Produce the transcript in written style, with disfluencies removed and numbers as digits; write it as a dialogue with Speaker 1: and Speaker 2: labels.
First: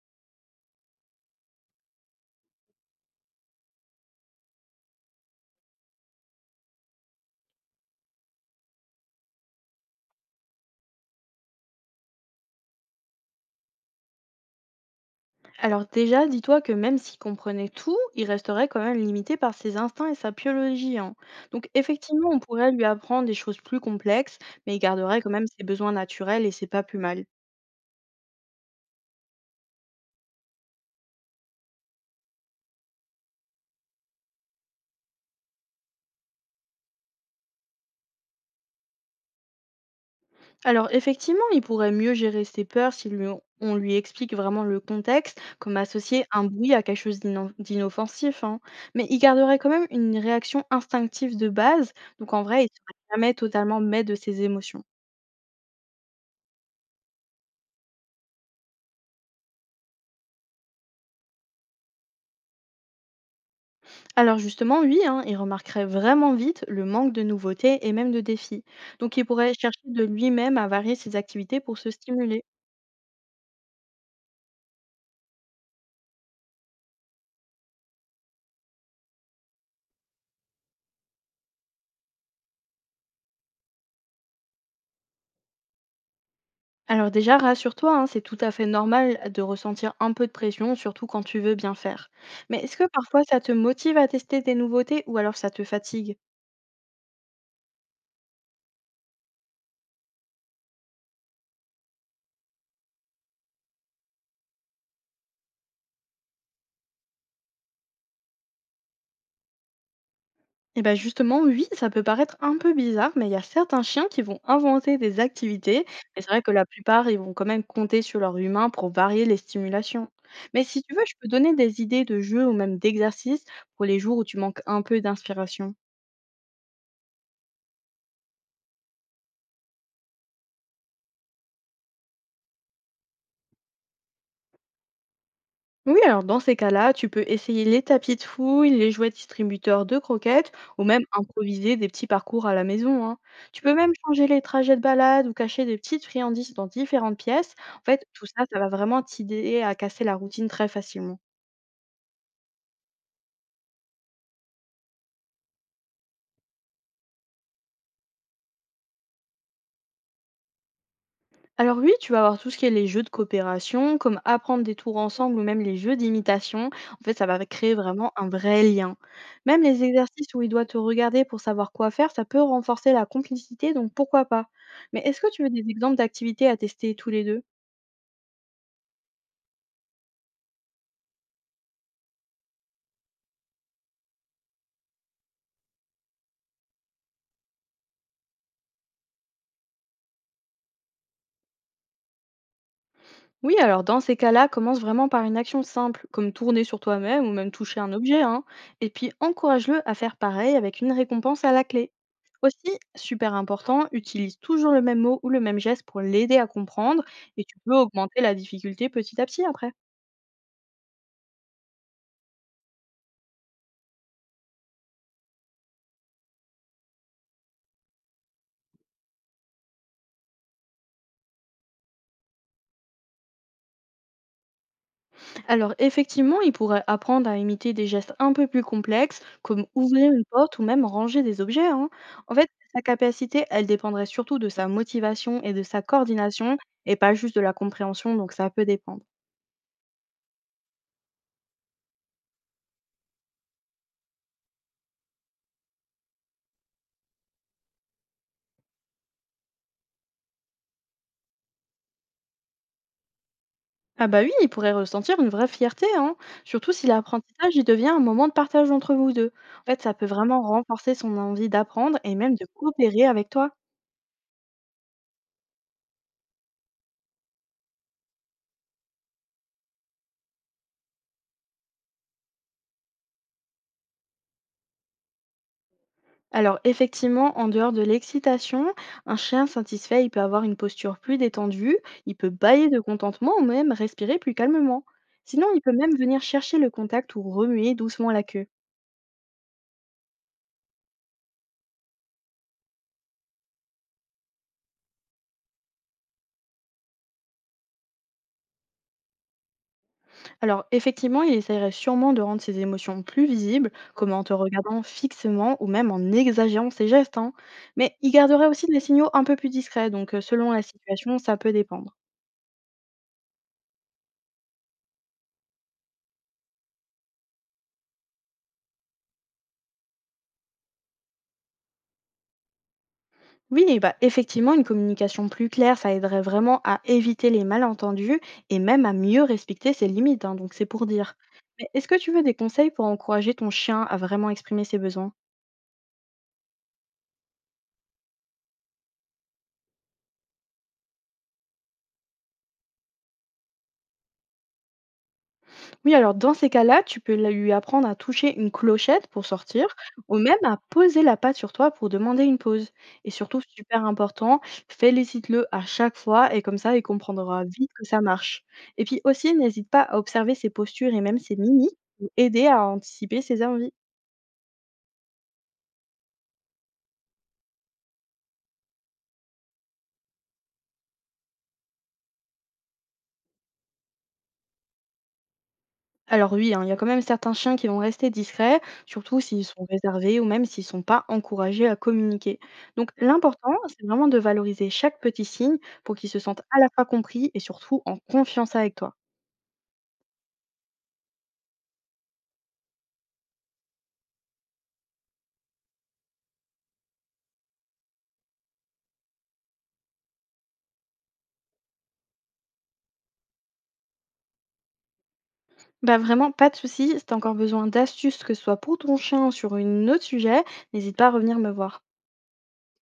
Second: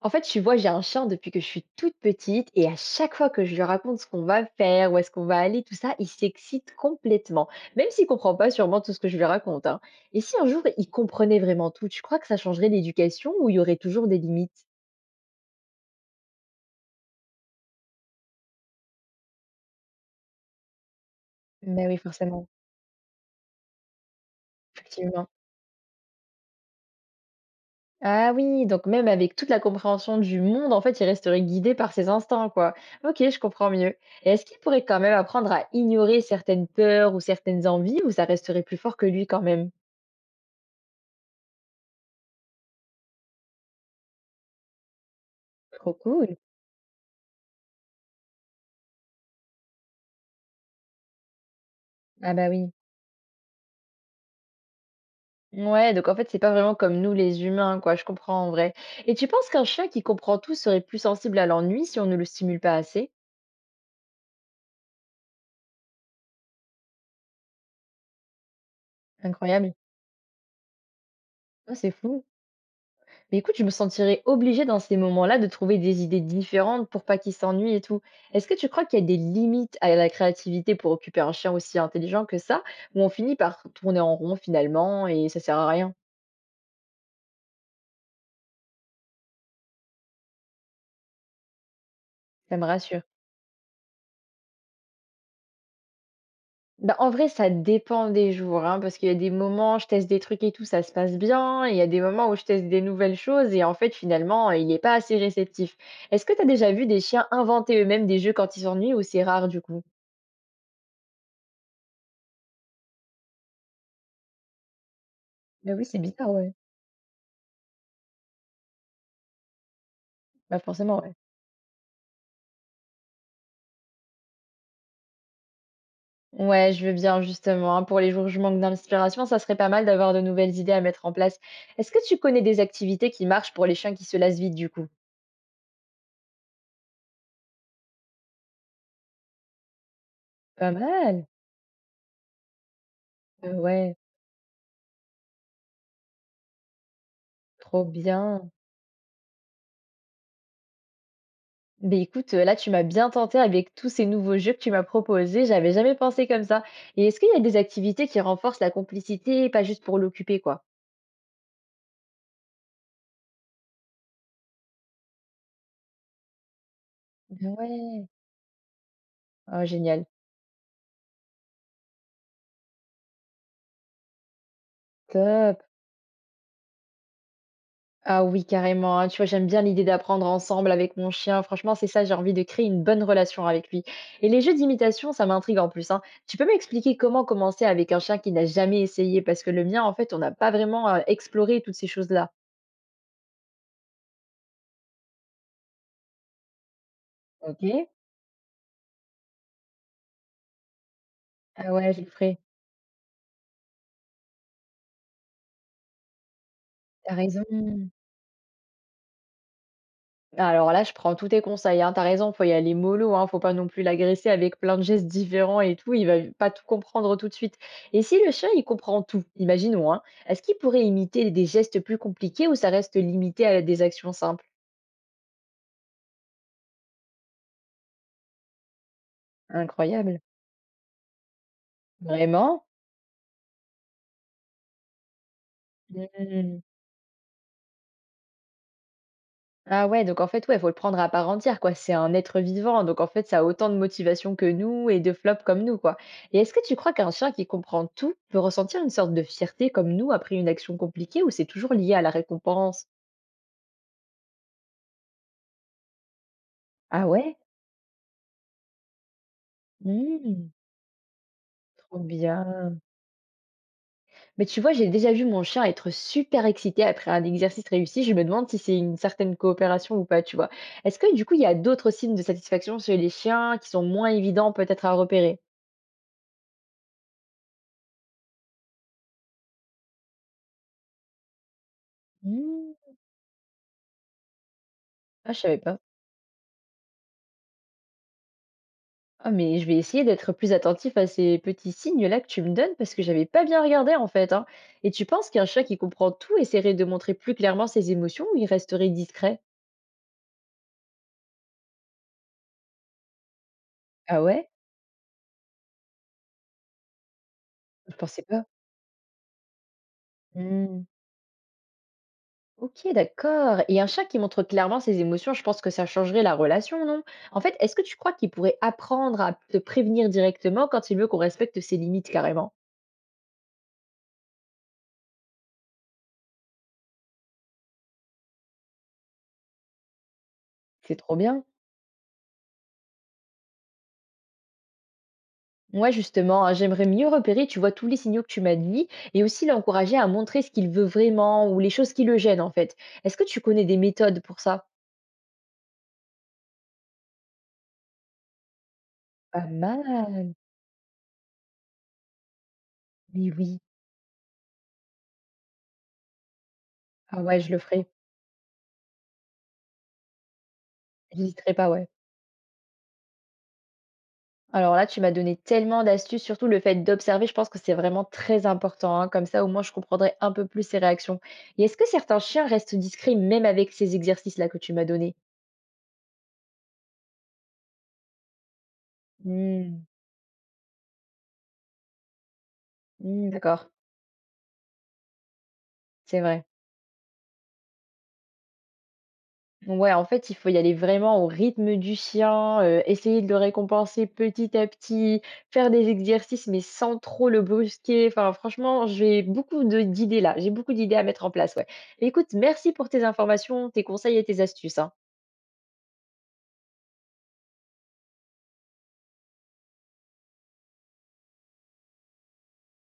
Speaker 1: En fait, tu vois, j'ai un chien depuis que je suis toute petite et à chaque fois que je lui raconte ce qu'on va faire, où est-ce qu'on va aller, tout ça, il s'excite complètement, même s'il comprend pas sûrement tout ce que je lui raconte, hein. Et si un jour il comprenait vraiment tout, tu crois que ça changerait l'éducation ou il y aurait toujours des limites?
Speaker 2: Alors déjà, dis-toi que même s'il comprenait tout, il resterait quand même limité par ses instincts et sa biologie, hein. Donc
Speaker 1: Mais oui,
Speaker 2: effectivement, on
Speaker 1: forcément,
Speaker 2: pourrait lui apprendre des choses plus complexes, mais il garderait
Speaker 1: effectivement.
Speaker 2: quand même ses besoins naturels et c'est pas plus mal.
Speaker 1: Ah oui, donc même avec toute la compréhension du monde, en fait, il resterait guidé par ses instincts, quoi. Ok, je comprends mieux. Et est-ce qu'il pourrait quand même apprendre à ignorer certaines peurs ou certaines envies ou ça resterait plus fort que lui quand même?
Speaker 2: Alors effectivement, il pourrait mieux gérer ses peurs si lui- on lui explique vraiment le contexte, comme
Speaker 1: Trop
Speaker 2: associer
Speaker 1: cool.
Speaker 2: un bruit à quelque chose d'inoffensif, hein. Mais il garderait quand même une réaction instinctive de base, donc
Speaker 1: Ah
Speaker 2: en
Speaker 1: bah
Speaker 2: vrai, il ne
Speaker 1: oui.
Speaker 2: serait jamais totalement maître de ses émotions.
Speaker 1: Ouais, donc en fait, c'est pas vraiment comme nous les humains, quoi, je comprends en vrai. Et tu penses qu'un chien qui comprend tout serait plus sensible à l'ennui si on ne le stimule pas assez?
Speaker 2: Alors justement, oui, hein, il remarquerait vraiment vite le manque de nouveautés et même de défis. Donc il pourrait
Speaker 1: Incroyable.
Speaker 2: chercher de lui-même à varier ses activités
Speaker 1: Ah,
Speaker 2: pour
Speaker 1: c'est
Speaker 2: se
Speaker 1: fou.
Speaker 2: stimuler.
Speaker 1: Mais écoute, je me sentirais obligée dans ces moments-là de trouver des idées différentes pour pas qu'il s'ennuie et tout. Est-ce que tu crois qu'il y a des limites à la créativité pour occuper un chien aussi intelligent que ça, où on finit par tourner en rond finalement et ça sert à rien?
Speaker 2: Alors déjà, rassure-toi, hein, c'est tout à fait normal de ressentir un peu de pression, surtout quand tu veux bien faire.
Speaker 1: Ça
Speaker 2: Mais
Speaker 1: me
Speaker 2: est-ce que
Speaker 1: rassure.
Speaker 2: parfois ça te motive à tester des nouveautés ou alors ça te fatigue?
Speaker 1: Bah, en vrai, ça dépend des jours, hein, parce qu'il y a des moments, je teste des trucs et tout, ça se passe bien, et il y a des moments où je teste des nouvelles choses et en fait, finalement, il n'est pas assez réceptif. Est-ce que tu as déjà vu des chiens inventer eux-mêmes des jeux quand ils s'ennuient ou c'est rare du coup?
Speaker 2: Et bah justement, oui, ça peut paraître un peu bizarre, mais il y a certains chiens qui vont inventer des
Speaker 1: Bah
Speaker 2: activités.
Speaker 1: oui, c'est
Speaker 2: Et c'est
Speaker 1: bizarre,
Speaker 2: vrai que
Speaker 1: ouais.
Speaker 2: la plupart, ils vont quand même compter sur leur humain pour varier les stimulations.
Speaker 1: Bah
Speaker 2: Mais si tu
Speaker 1: forcément,
Speaker 2: veux,
Speaker 1: ouais.
Speaker 2: je peux donner des idées de jeux ou même d'exercices pour les jours où tu manques un peu d'inspiration.
Speaker 1: Ouais, je veux bien justement, hein. Pour les jours où je manque d'inspiration, ça serait pas mal d'avoir de nouvelles idées à mettre en place. Est-ce que tu connais des activités qui marchent pour les chiens qui se lassent vite du coup?
Speaker 2: Oui, alors dans ces cas-là, tu peux essayer les tapis de fouille, les jouets distributeurs de croquettes
Speaker 1: Pas
Speaker 2: ou même
Speaker 1: mal.
Speaker 2: improviser des petits parcours à la maison, hein. Tu peux même
Speaker 1: Ouais,
Speaker 2: changer les trajets de balade ou cacher des petites friandises dans différentes pièces.
Speaker 1: trop
Speaker 2: En fait, tout ça,
Speaker 1: bien.
Speaker 2: ça va vraiment t'aider à casser la routine très facilement.
Speaker 1: Beh, écoute, là, tu m'as bien tenté avec tous ces nouveaux jeux que tu m'as proposés, j'avais jamais pensé comme ça et est-ce qu'il y a des activités qui renforcent la complicité, pas juste pour l'occuper, quoi?
Speaker 2: Alors oui, tu vas avoir tout ce qui est les jeux de coopération, comme apprendre des tours ensemble ou même les jeux d'imitation. En fait, ça va créer
Speaker 1: Ouais.
Speaker 2: vraiment un vrai lien. Même
Speaker 1: Oh
Speaker 2: les
Speaker 1: génial,
Speaker 2: exercices où il doit te regarder pour savoir quoi faire, ça peut renforcer la complicité, donc pourquoi pas. Mais est-ce que tu veux
Speaker 1: top!
Speaker 2: des exemples d'activités à tester tous les deux?
Speaker 1: Ah oui, carrément, hein, tu vois, j'aime bien l'idée d'apprendre ensemble avec mon chien. Franchement, c'est ça, j'ai envie de créer une bonne relation avec lui et les jeux d'imitation, ça m'intrigue en plus, hein. Tu peux m'expliquer comment commencer avec un chien qui n'a jamais essayé? Parce que le mien, en fait, on n'a pas vraiment, exploré toutes ces choses-là.
Speaker 2: Oui, alors dans ces cas-là, commence vraiment par une action simple, comme tourner sur toi-même ou même toucher
Speaker 1: OK.
Speaker 2: un objet, hein, et puis encourage-le à faire pareil avec une récompense à la
Speaker 1: Ah ouais,
Speaker 2: clé.
Speaker 1: je Tu le ferais?
Speaker 2: Aussi, super important, utilise toujours le même mot ou le même geste pour l'aider à comprendre,
Speaker 1: Tu
Speaker 2: et tu peux
Speaker 1: raison.
Speaker 2: augmenter la difficulté petit à petit après.
Speaker 1: Alors là, je prends tous tes conseils, hein. Tu raison, faut y aller mollo, hein. Faut pas non plus l'agresser avec plein de gestes différents et tout. Il va pas tout comprendre tout de suite. Et si le chien, il comprend tout, imaginons, hein, est-ce qu'il pourrait imiter des gestes plus compliqués ou ça reste limité à des actions simples?
Speaker 2: Alors effectivement, ils pourraient apprendre à imiter des gestes un peu plus complexes, comme ouvrir
Speaker 1: Incroyable.
Speaker 2: une porte ou même ranger des objets, hein. En fait,
Speaker 1: Vraiment?
Speaker 2: sa capacité, elle dépendrait surtout de sa motivation et de sa coordination, et pas juste de la compréhension, donc ça peut dépendre.
Speaker 1: Ah ouais, donc en fait, ouais, faut le prendre à part entière, quoi. C'est un être vivant, donc en fait, ça a autant de motivation que nous et de flops comme nous, quoi. Et est-ce que tu crois qu'un chien qui comprend tout peut ressentir une sorte de fierté comme nous après une action compliquée ou c'est toujours lié à la récompense?
Speaker 2: Ah bah oui, il pourrait ressentir une vraie fierté, hein, surtout si
Speaker 1: Ah ouais?
Speaker 2: l'apprentissage il devient un moment de partage entre vous deux. En fait, ça peut vraiment
Speaker 1: Hmm,
Speaker 2: renforcer son envie d'apprendre
Speaker 1: trop
Speaker 2: et même de
Speaker 1: bien.
Speaker 2: coopérer avec toi.
Speaker 1: Mais tu vois, j'ai déjà vu mon chien être super excité après un exercice réussi. Je me demande si c'est une certaine coopération ou pas, tu vois. Est-ce que du coup, il y a d'autres signes de satisfaction chez les chiens qui sont moins évidents peut-être à repérer?
Speaker 2: Alors effectivement, en dehors de l'excitation, un chien satisfait, il peut avoir une posture plus détendue, il peut bâiller
Speaker 1: Hmm.
Speaker 2: de contentement ou même respirer plus calmement.
Speaker 1: Ah, je
Speaker 2: Sinon,
Speaker 1: savais
Speaker 2: il peut
Speaker 1: pas.
Speaker 2: même venir chercher le contact ou remuer doucement la queue.
Speaker 1: Ah, mais je vais essayer d'être plus attentif à ces petits signes-là que tu me donnes parce que j'avais pas bien regardé en fait, hein. Et tu penses qu'un chat qui comprend tout essaierait de montrer plus clairement ses émotions ou il resterait discret?
Speaker 2: Alors effectivement, il essayerait sûrement de rendre ses émotions plus visibles, comme
Speaker 1: Ah
Speaker 2: en te
Speaker 1: ouais?
Speaker 2: regardant fixement ou même en exagérant ses gestes, hein.
Speaker 1: Je
Speaker 2: Mais il
Speaker 1: pensais pas.
Speaker 2: garderait aussi des signaux un peu plus discrets, donc selon la
Speaker 1: Hmm.
Speaker 2: situation, ça peut dépendre.
Speaker 1: Ok, d'accord. Et un chat qui montre clairement ses émotions, je pense que ça changerait la relation, non? En fait, est-ce que tu crois qu'il pourrait apprendre à te prévenir directement quand il veut qu'on respecte ses limites carrément?
Speaker 2: Oui, bah, effectivement, une communication plus claire, ça aiderait vraiment à éviter les malentendus et même à mieux respecter ses limites, hein, donc c'est pour
Speaker 1: C'est trop
Speaker 2: dire.
Speaker 1: bien.
Speaker 2: Mais est-ce que tu veux des conseils pour encourager ton chien à vraiment exprimer ses besoins?
Speaker 1: Ouais, justement, hein, j'aimerais mieux repérer, tu vois, tous les signaux que tu m'as dit et aussi l'encourager à montrer ce qu'il veut vraiment ou les choses qui le gênent, en fait. Est-ce que tu connais des méthodes pour ça?
Speaker 2: Oui, alors dans ces cas-là, tu peux lui apprendre à toucher une clochette pour
Speaker 1: Pas
Speaker 2: sortir ou
Speaker 1: mal,
Speaker 2: même à poser la patte sur toi pour demander une pause. Et
Speaker 1: mais
Speaker 2: surtout,
Speaker 1: oui.
Speaker 2: super important, félicite-le à chaque fois et comme ça, il
Speaker 1: Ah ouais,
Speaker 2: comprendra
Speaker 1: je le
Speaker 2: vite que
Speaker 1: ferai.
Speaker 2: ça marche. Et puis aussi, n'hésite pas à observer ses postures et même ses
Speaker 1: J'hésiterai pas,
Speaker 2: mimiques
Speaker 1: ouais.
Speaker 2: pour aider à anticiper ses envies.
Speaker 1: Alors là, tu m'as donné tellement d'astuces, surtout le fait d'observer, je pense que c'est vraiment très important, hein. Comme ça, au moins, je comprendrai un peu plus ses réactions. Et est-ce que certains chiens restent discrets même avec ces exercices-là que tu m'as donnés?
Speaker 2: Alors oui, hein, il y a quand même certains chiens qui vont rester discrets, surtout s'ils sont
Speaker 1: Hmm.
Speaker 2: réservés ou même s'ils ne sont pas encouragés à communiquer. Donc
Speaker 1: Hmm,
Speaker 2: l'important,
Speaker 1: d'accord,
Speaker 2: c'est vraiment de valoriser chaque petit signe pour qu'ils se
Speaker 1: c'est
Speaker 2: sentent
Speaker 1: vrai.
Speaker 2: à la fois compris et surtout en confiance avec toi.
Speaker 1: Ouais, en fait, il faut y aller vraiment au rythme du chien, essayer de le récompenser petit à petit, faire des exercices, mais sans trop le brusquer. Enfin, franchement, j'ai beaucoup de d'idées là, j'ai beaucoup d'idées à mettre en place, ouais. Écoute, merci pour tes informations, tes conseils et tes astuces, hein.
Speaker 2: Bah vraiment, pas de souci, si t'as encore besoin d'astuces, que ce soit pour ton chien ou sur un autre sujet, n'hésite pas à revenir me voir.